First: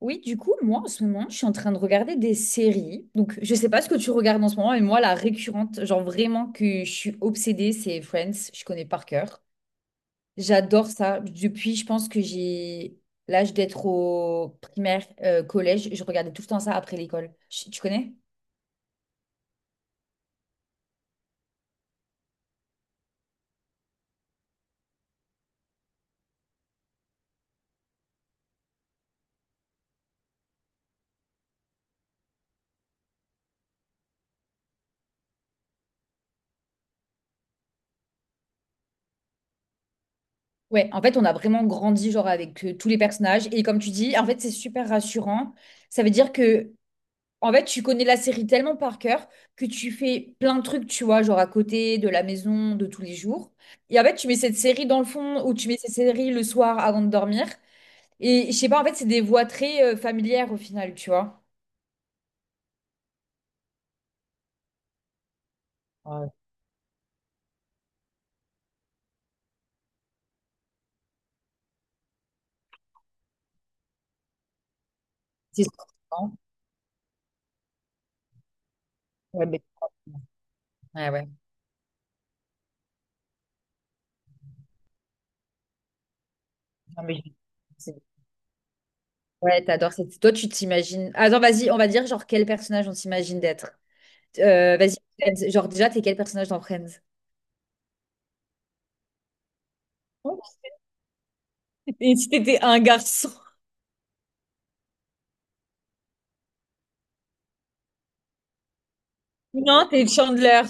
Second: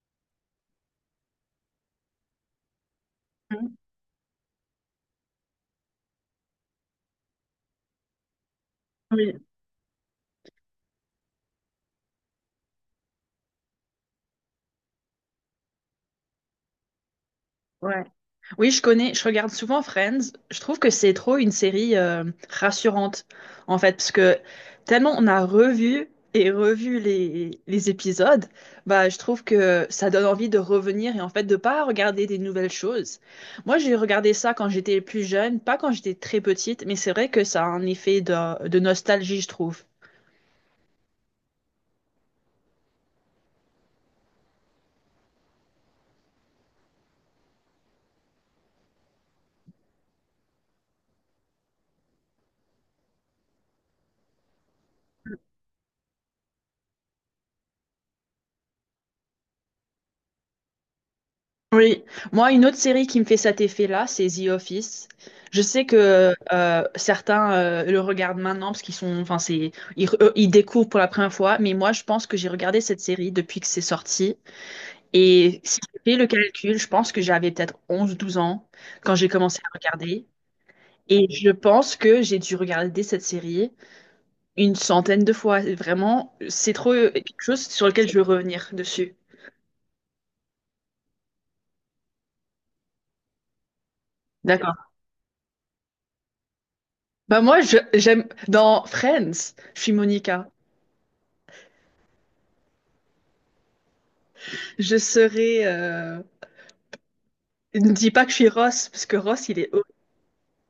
Oui, du coup, moi, en ce moment, je suis en train de regarder des séries. Donc, je sais Mhm. pas ce que tu regardes en ce moment, mais moi, la récurrente, genre vraiment que je suis obsédée, c'est Friends. Je connais par cœur. Oui, J'adore ça. Depuis, je pense que j'ai l'âge d'être au primaire, collège. Je regardais tout le temps ça après l'école. Tu ouais. connais? Oui, je connais, je regarde souvent Friends. Je trouve que c'est trop une série rassurante, en fait, parce que tellement on a revu et revu les épisodes, bah, je trouve que ça donne envie de revenir et en fait de pas regarder des nouvelles choses. Moi, j'ai regardé ça quand j'étais plus jeune, pas quand j'étais très petite, mais c'est vrai que ça a un effet de nostalgie, je trouve. Ouais, en fait, on a vraiment grandi, genre, avec tous les personnages. Et comme tu dis, en fait, c'est super rassurant. Ça veut dire que en fait, tu connais la série tellement par cœur que tu fais plein de trucs, tu vois, genre à côté de la maison, de tous les jours. Et en fait, tu mets cette série dans le fond ou tu mets cette série le soir avant de dormir. Et je sais pas, en fait, c'est des voix très familières au final, tu vois. Oui, moi, une autre série qui me fait cet effet-là, c'est The Office. Je sais Ouais. que certains le regardent maintenant parce qu'ils sont, enfin, c'est, ils, ils découvrent pour la première fois, mais moi, je pense que j'ai regardé cette série depuis que c'est sorti. Et C'est si je fais le souvent. calcul, je pense que j'avais peut-être onze, douze ans quand j'ai Ouais, commencé mais... à regarder. ouais, Et ouais. je pense que j'ai dû regarder cette série une centaine de fois. Vraiment, c'est trop Non, mais je- quelque chose sur c'est- lequel je veux revenir dessus. Ouais, t'adores cette... Toi, tu t'imagines... Attends, vas-y, on va dire genre quel personnage on s'imagine d'être. D'accord. Vas-y, Friends. Genre déjà, t'es quel personnage dans Friends? Bah moi, j'aime dans Friends, je suis Oh, Monica. et si t'étais un garçon? Je serai. Ne dis pas que je suis Ross, parce que Ross, il est horrible. Non, t'es Chandler.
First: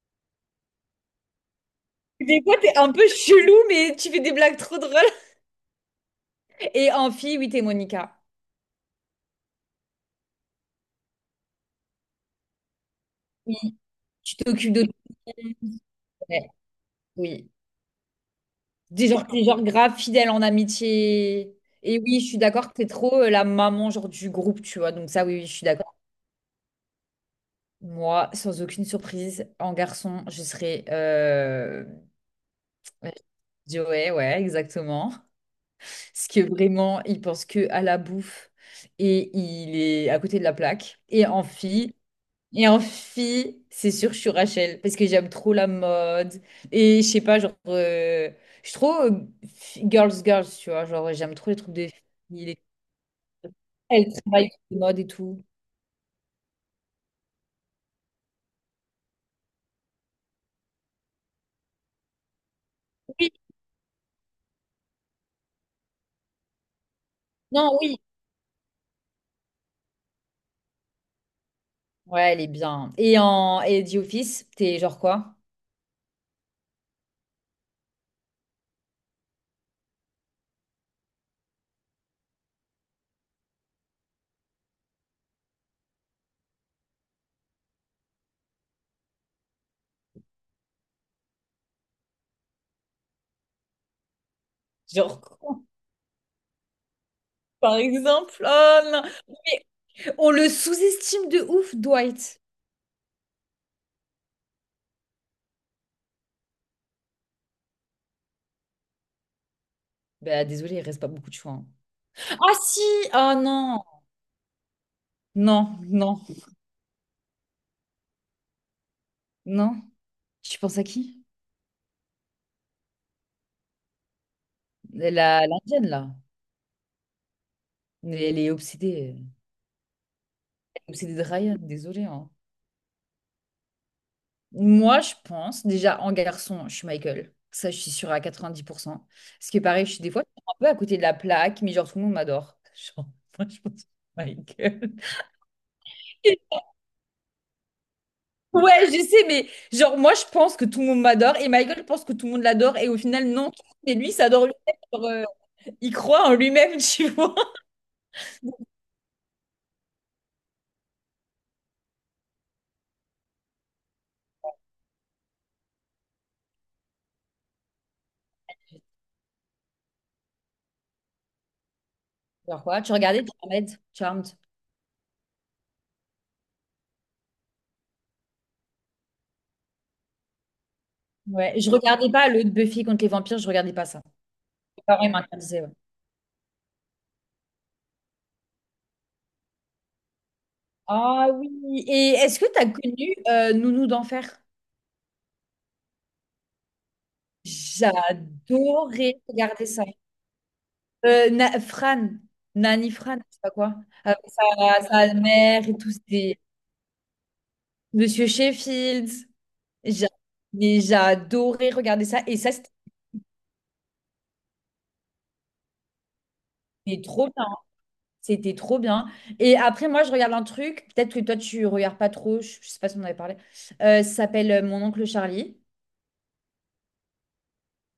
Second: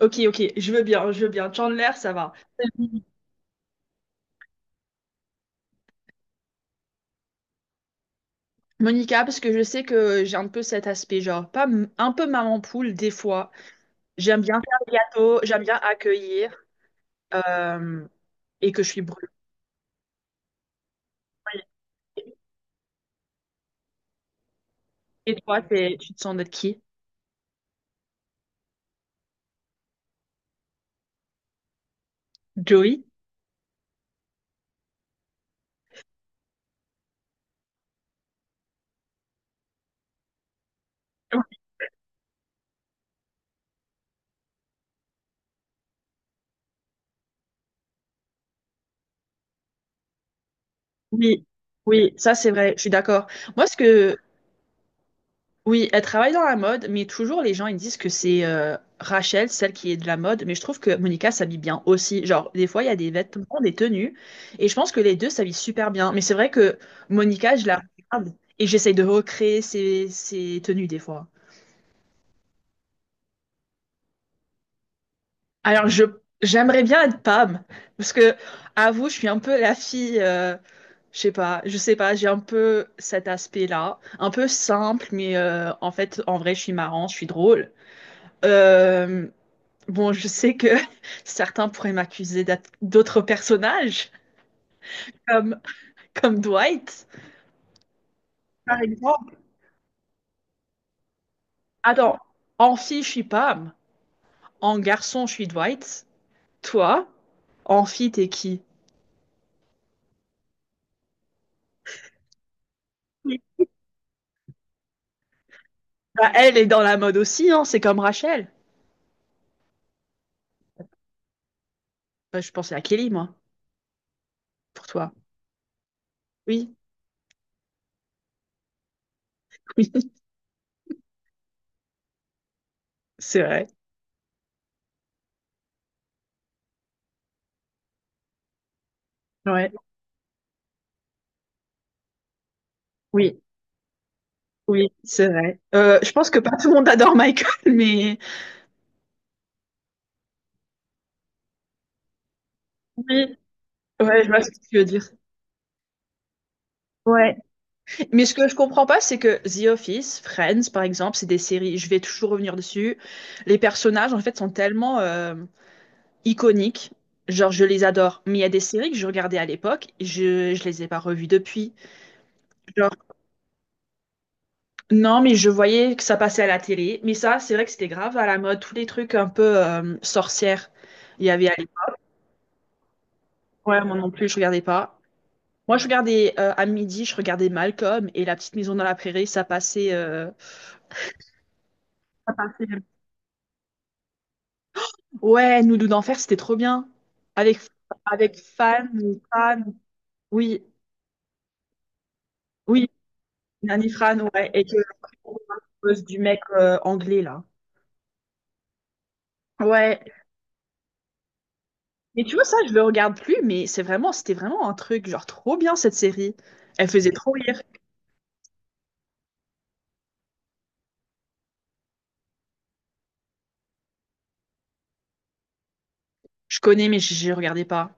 Ok, ok, je veux bien. Chandler, ça va. Des fois, t'es un peu chelou, mais tu fais des blagues trop drôles. Et en fille, oui, t'es Monica. Monica, parce que je sais que j'ai un peu cet aspect, genre, pas m- un peu maman poule, des fois. Oui, tu J'aime bien t'occupes faire de tout. le gâteau, j'aime bien Ouais, accueillir, oui. euh, et que je suis Des genre, brûlée. t'es genre grave fidèle en amitié. Et oui, je suis d'accord que t'es trop la maman genre du groupe, tu vois. Donc ça, Et oui, oui, je toi, suis d'accord. Tu te sens d'être qui? Moi, sans aucune surprise, en garçon, je serais... Joey? Je Ouais, ouais, exactement. Parce que vraiment, il pense que à la bouffe et il est à côté de la plaque. Et en fille, c'est sûr, je suis Rachel parce que j'aime trop la mode. Et je sais pas, genre, je suis trop girls, girls, tu vois. Genre, j'aime Oui, trop les trucs de filles. oui, ça c'est vrai, je suis d'accord. Moi, ce Elle que travaille sur les modes et tout. oui, elle travaille dans la mode, mais toujours les gens ils disent que c'est Rachel, celle qui est de la mode, mais je trouve que Monica s'habille bien aussi. Genre, des fois, il y a des Oui, vêtements, des tenues, et je pense que les deux s'habillent super bien. Mais c'est vrai que Monica, je non, la oui. regarde et j'essaye de recréer ses tenues des fois. Ouais, elle est bien. Et The Office, t'es genre quoi? Alors, je j'aimerais bien être Pam, parce que, avoue, je suis un peu la fille, je sais pas, j'ai un peu cet aspect-là, un peu simple, mais en fait, en vrai, je suis marrante, je suis drôle. Euh, Bon, je sais que certains pourraient m'accuser d'être d'autres personnages, Genre quoi, comme, comme Dwight. par exemple? Oh Par non. exemple, Mais on le sous-estime de ouf, attends, Dwight. en fille, je suis Pam. En garçon, je suis Dwight. Toi, en fille, t'es qui? Bah, désolé, il reste pas beaucoup de choix, hein. Ah si! Ah Oui. non! Non, non, Bah, elle est dans la mode aussi, hein, c'est comme Rachel. non. Tu penses à qui? Bah, je pensais à Kelly, moi, pour toi. La, l'Indienne, là. Oui, Elle est obsédée. oui, Elle est obsédée de Ryan, désolée, hein. c'est vrai. Moi, je pense, déjà, en garçon, je suis Michael. Ça, je suis sûre à 90%. Ce qui est Ouais, pareil, je suis des fois un peu à côté de la plaque, mais genre, tout le monde m'adore. Genre, oui, moi, je pense que oui, Michael. c'est vrai. Je pense que pas tout le monde adore Michael, mais... Ouais, je sais, mais genre, moi, je pense que tout le monde m'adore et Michael pense que tout le monde l'adore et au final, Oui. non. Mais lui, il Ouais, je vois s'adore ce que lui-même, tu veux dire. genre, il croit en lui-même, tu vois. Ouais. Mais ce que je comprends pas, c'est que The Office, Friends, par exemple, c'est des séries, je vais toujours revenir dessus. Les personnages, en fait, sont tellement iconiques. Genre, je les adore. Mais il y a des séries que je regardais à l'époque, je les ai pas revues depuis. Genre quoi? Tu Genre, regardais Charmed? Charmed. non, mais je voyais que ça passait à la télé. Mais ça, c'est vrai que c'était grave à la mode. Tous les trucs un peu sorcières, il y avait à Ouais, je l'époque. regardais pas le Buffy contre les vampires, je regardais Ouais, pas moi ça. non plus, je regardais pas. Parents incarnés, ouais. Moi, je regardais à midi, je regardais Malcolm et La Petite Maison dans la Prairie, ça passait. Euh, Ah oui. Et est-ce que tu as connu Nounou d'enfer? ouais, Nous deux d'enfer, c'était trop bien. Avec, avec Fan, ou J'adorais Fran, regarder ça. oui, Fran, oui, Nani Fran, je sais pas quoi. Nani Fran, Avec ouais, et que sa mère et tout. cause du C'était mec anglais là. Monsieur Sheffield. Ouais. J'a- Mais j'adorais regarder ça. Mais tu Et vois, ça, ça, je le regarde plus, mais c'était vraiment un truc, genre trop bien cette série. Elle c'était faisait trop trop bien. rire. C'était trop bien. Et après, moi, je regarde un truc. Peut-être que toi, tu regardes pas trop. Je sais pas si on en avait parlé. Ça s'appelle Mon oncle Charlie. Je connais, mais je ne regardais pas.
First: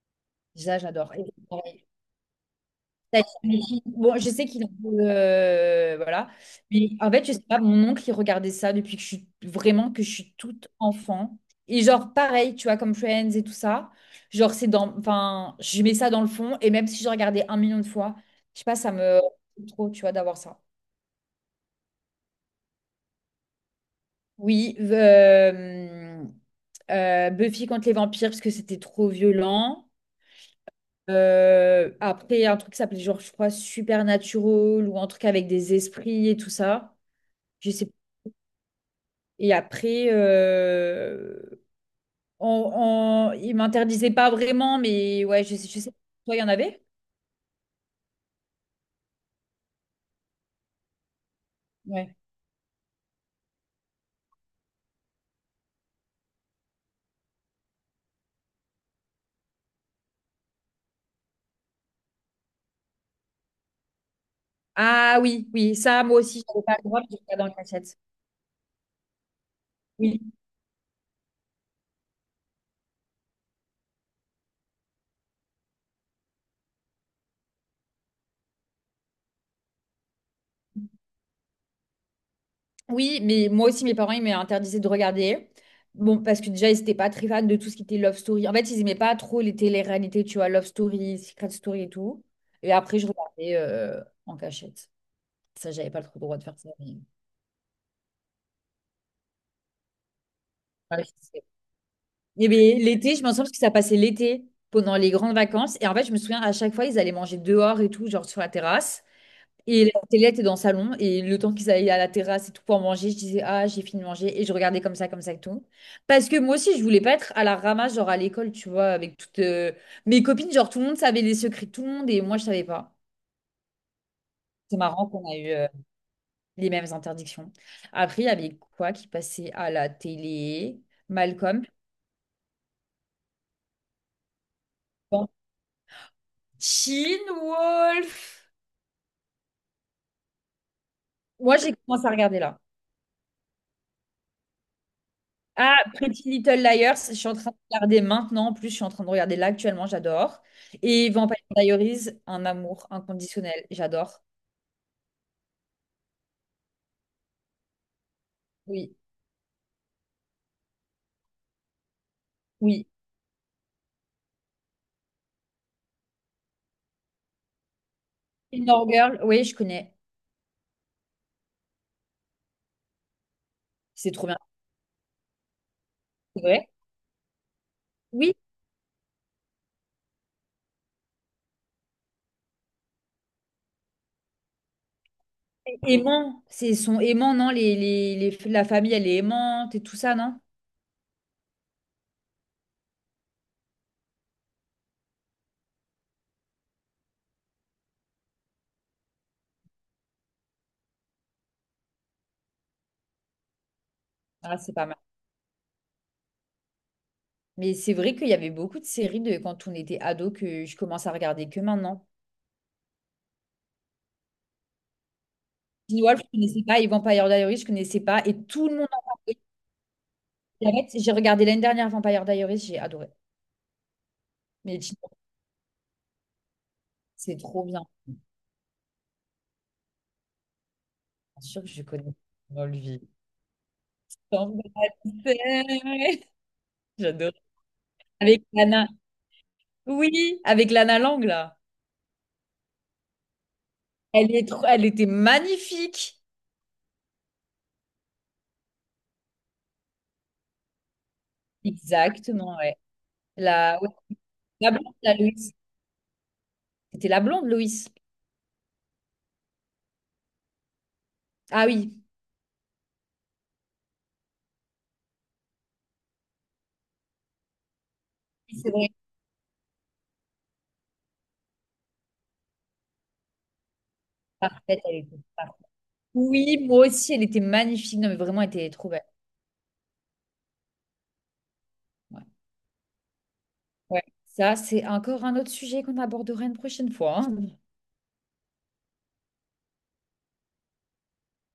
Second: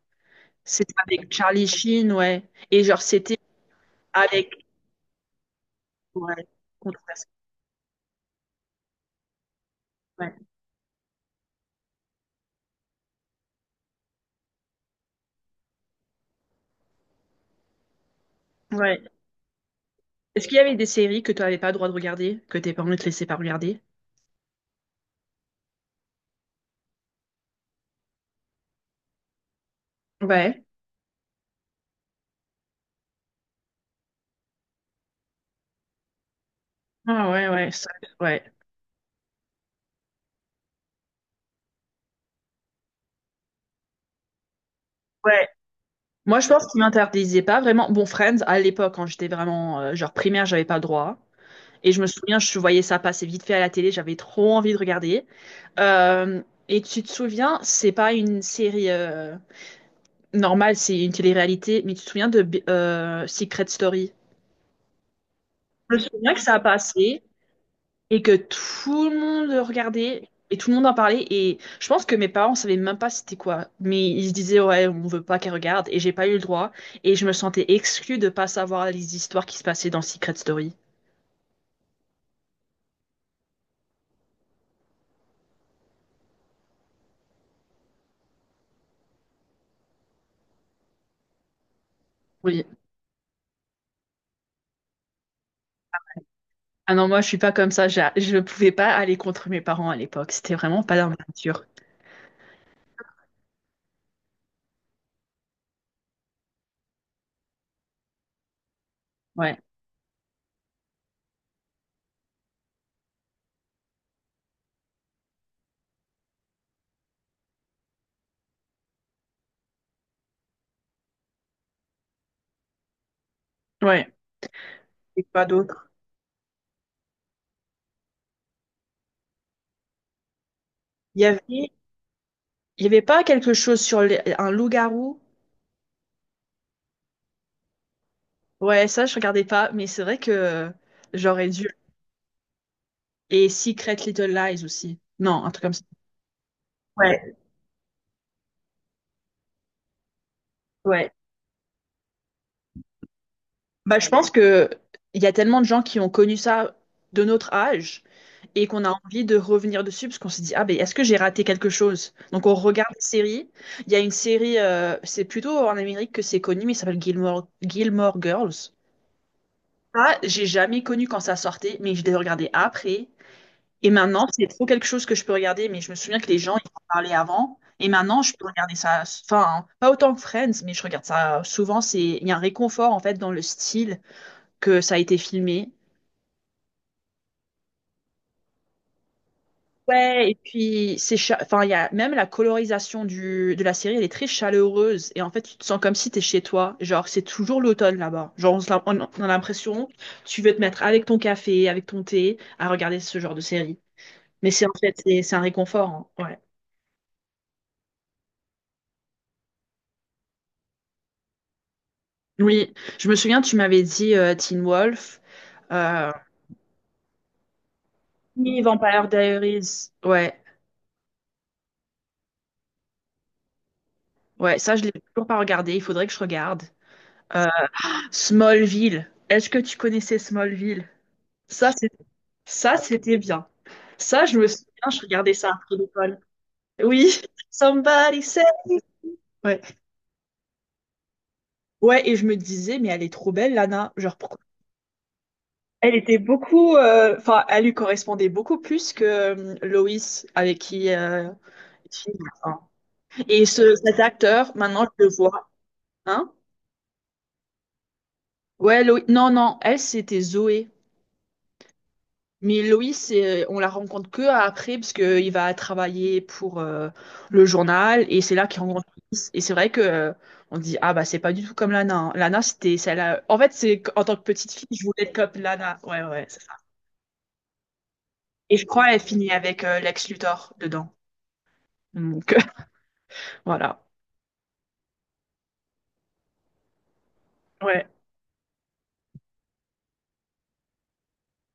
Ça, C'était j'adore. avec Charlie Sheen, ouais. Et genre, Ça, c'était j'imagine. Bon, je sais avec. qu'il en veut, voilà. Ouais, Mais en fait, controversé. je sais pas, mon oncle, il regardait ça depuis que je suis vraiment que je Ouais. suis toute enfant. Et genre, pareil, tu vois, comme Friends et tout ça. Genre, c'est dans. Enfin, je mets ça dans le fond. Et même si je regardais un million de fois, je sais pas, ça Ouais. me. Trop, tu vois, d'avoir Est-ce qu'il y ça. avait des séries que tu n'avais pas le droit de regarder, que tes parents ne te laissaient pas regarder? Oui, Buffy contre les vampires, parce que c'était trop violent. Ouais. Après, un truc qui s'appelait, genre, je crois, Supernatural ou un truc avec des esprits et tout ça. Ah ouais, ouais, Je sais ouais. et après, il m'interdisait pas vraiment, mais ouais, Ouais. Je sais pas. Toi, il Moi, y je en pense qu'ils avait? m'interdisaient pas vraiment. Bon, Friends, à l'époque, quand j'étais vraiment genre primaire, j'avais pas le droit. Et je me Ouais. souviens, je voyais ça passer vite fait à la télé, j'avais trop envie de regarder. Euh, et tu te souviens, c'est pas une série normale, c'est une télé-réalité, mais tu te souviens de Secret Story? Ah oui, oui, Je me ça, moi souviens que aussi, ça a j'avais pas le droit, je passé, regardais en cachette. et que tout le monde le Oui. regardait et tout le monde en parlait et je pense que mes parents savaient même pas c'était quoi mais ils se disaient ouais on veut pas qu'elle regarde et j'ai pas eu le droit et je me sentais exclue de pas savoir les histoires qui se passaient dans Secret Story. Oui, mais moi aussi, mes parents, ils m'interdisaient de regarder. Bon, parce que déjà, ils n'étaient pas très fans de tout ce qui était Love Story. En fait, ils n'aimaient pas trop les télé-réalités, tu vois, Love Story, Secret Story et tout. Oui. Et après, je regardais en cachette. Ça, j'avais pas trop le droit de faire ça, Ah mais- non moi je suis pas comme ça je ne pouvais pas aller contre mes parents à l'époque c'était vraiment pas Ouais, dans ma nature. eh bien, l'été, je m'en souviens parce que ça passait l'été pendant les grandes vacances. Et en fait, je me souviens à chaque fois, ils allaient manger dehors et tout, genre sur la terrasse. Ouais. Et la télé était dans le salon. Et le temps qu'ils allaient à la terrasse et tout pour manger, je disais, ah, j'ai fini de manger. Et je regardais comme ça et tout. Parce que moi aussi, je voulais pas être à la ramasse, genre à l'école, tu vois, avec toutes mes copines. Genre, tout le monde savait les secrets de tout le monde et moi, je savais pas. Ouais. C'est marrant Et qu'on a pas eu d'autres. les mêmes interdictions. Après, il y avait quoi qui passait à la télé? Malcolm, Il y avait pas quelque chose sur un loup-garou. Teen Wolf. Ouais ça je regardais pas mais c'est vrai que j'aurais Moi, dû j'ai commencé à regarder là. et Secret Little Lies aussi. Non un truc comme Ah, ça. Pretty Little Liars, je suis en Ouais, train de regarder maintenant. En plus, je suis en train de regarder là actuellement, j'adore. Et ouais. Vampire Diaries, un amour inconditionnel, Bah, je j'adore. pense que il y a tellement de gens qui ont connu ça de notre âge et qu'on a Oui, envie de revenir dessus parce qu'on se dit, ah, ben, est-ce que j'ai raté quelque chose? Donc, on oui. regarde des séries. Il y a une série, c'est plutôt en Amérique que c'est connu, mais ça s'appelle Gilmore, Gilmore Girls. Gilmore Girl, oui, je connais. Ça, j'ai jamais connu quand ça sortait, mais je l'ai regardé après. Et C'est maintenant, trop bien, c'est trop quelque chose que je peux regarder, mais je me souviens que les c'est gens, ils vrai. en parlaient avant. Et maintenant, je Oui, peux regarder ça, enfin, pas autant que Friends, mais je regarde ça souvent. C'est, il y a un réconfort, en fait, dans le style que ça a été filmé. c'est aimant. C'est son aimant, non? La famille, elle est aimante et tout ça, Ouais, et non? puis enfin il y a même la colorisation du de la série, elle est très chaleureuse et en fait tu te sens comme si t'es chez toi, genre c'est toujours l'automne là-bas. Genre on a l'impression tu veux te mettre avec ton café, avec ton thé à regarder ce genre de série. Mais Ah, c'est en c'est pas fait mal. C'est un réconfort, hein. Ouais. Mais c'est vrai qu'il y avait beaucoup de séries de quand on était ado que je commence à regarder que maintenant. Oui, je me souviens tu m'avais dit Teen Wolf, Teen euh, Wolf, je connaissais pas. Et Vampire Diaries, je connaissais pas. Et oui, tout le monde en Vampire parle. Diaries. Ouais, Arrête, j'ai regardé l'année dernière Vampire Diaries, j'ai adoré. ouais, ça Mais je l'ai Gilmore toujours pas regardé, il faudrait que je regarde. c'est Euh, trop bien. Smallville. Est-ce que tu connaissais Smallville? Bien sûr que Ça, je c'est- connais ça, Molly. c'était bien. Ça, je me souviens, je regardais ça après l'école. Oui, J'adore. somebody Avec said. Lana. Ouais. Oui, avec Lana Lang, là. Ouais, et je me disais, mais elle est trop belle, Lana. Genre, Elle pourquoi? est trop... elle était Elle était magnifique. beaucoup, enfin, elle lui correspondait beaucoup plus que Loïs, avec qui il filme, Exactement, hein. ouais. Et La, ouais, cet acteur, la maintenant, blonde, je le la vois. Loïs. Hein? C'était la blonde, Loïs. Ouais, Loïs. Non, non, elle, c'était Zoé. Ah oui, Mais Loïs, on la rencontre que après, parce qu'il va travailler pour le journal, et c'est là oui, qu'il c'est rencontre vrai. Loïs. Et c'est vrai que on dit, ah bah c'est pas du tout comme Lana, hein. Lana, c'était celle en fait, en tant que petite fille, Parfaite, je elle voulais être était comme parfaite. Lana. Ouais, ouais, c'est ça. Oui, moi aussi, elle était magnifique. Non, mais vraiment, elle Et je était crois trop qu'elle belle. finit avec Lex Luthor dedans. Ouais. Donc, voilà. Ouais. Ça, c'est encore un autre sujet qu'on abordera une prochaine fois, hein. Ouais.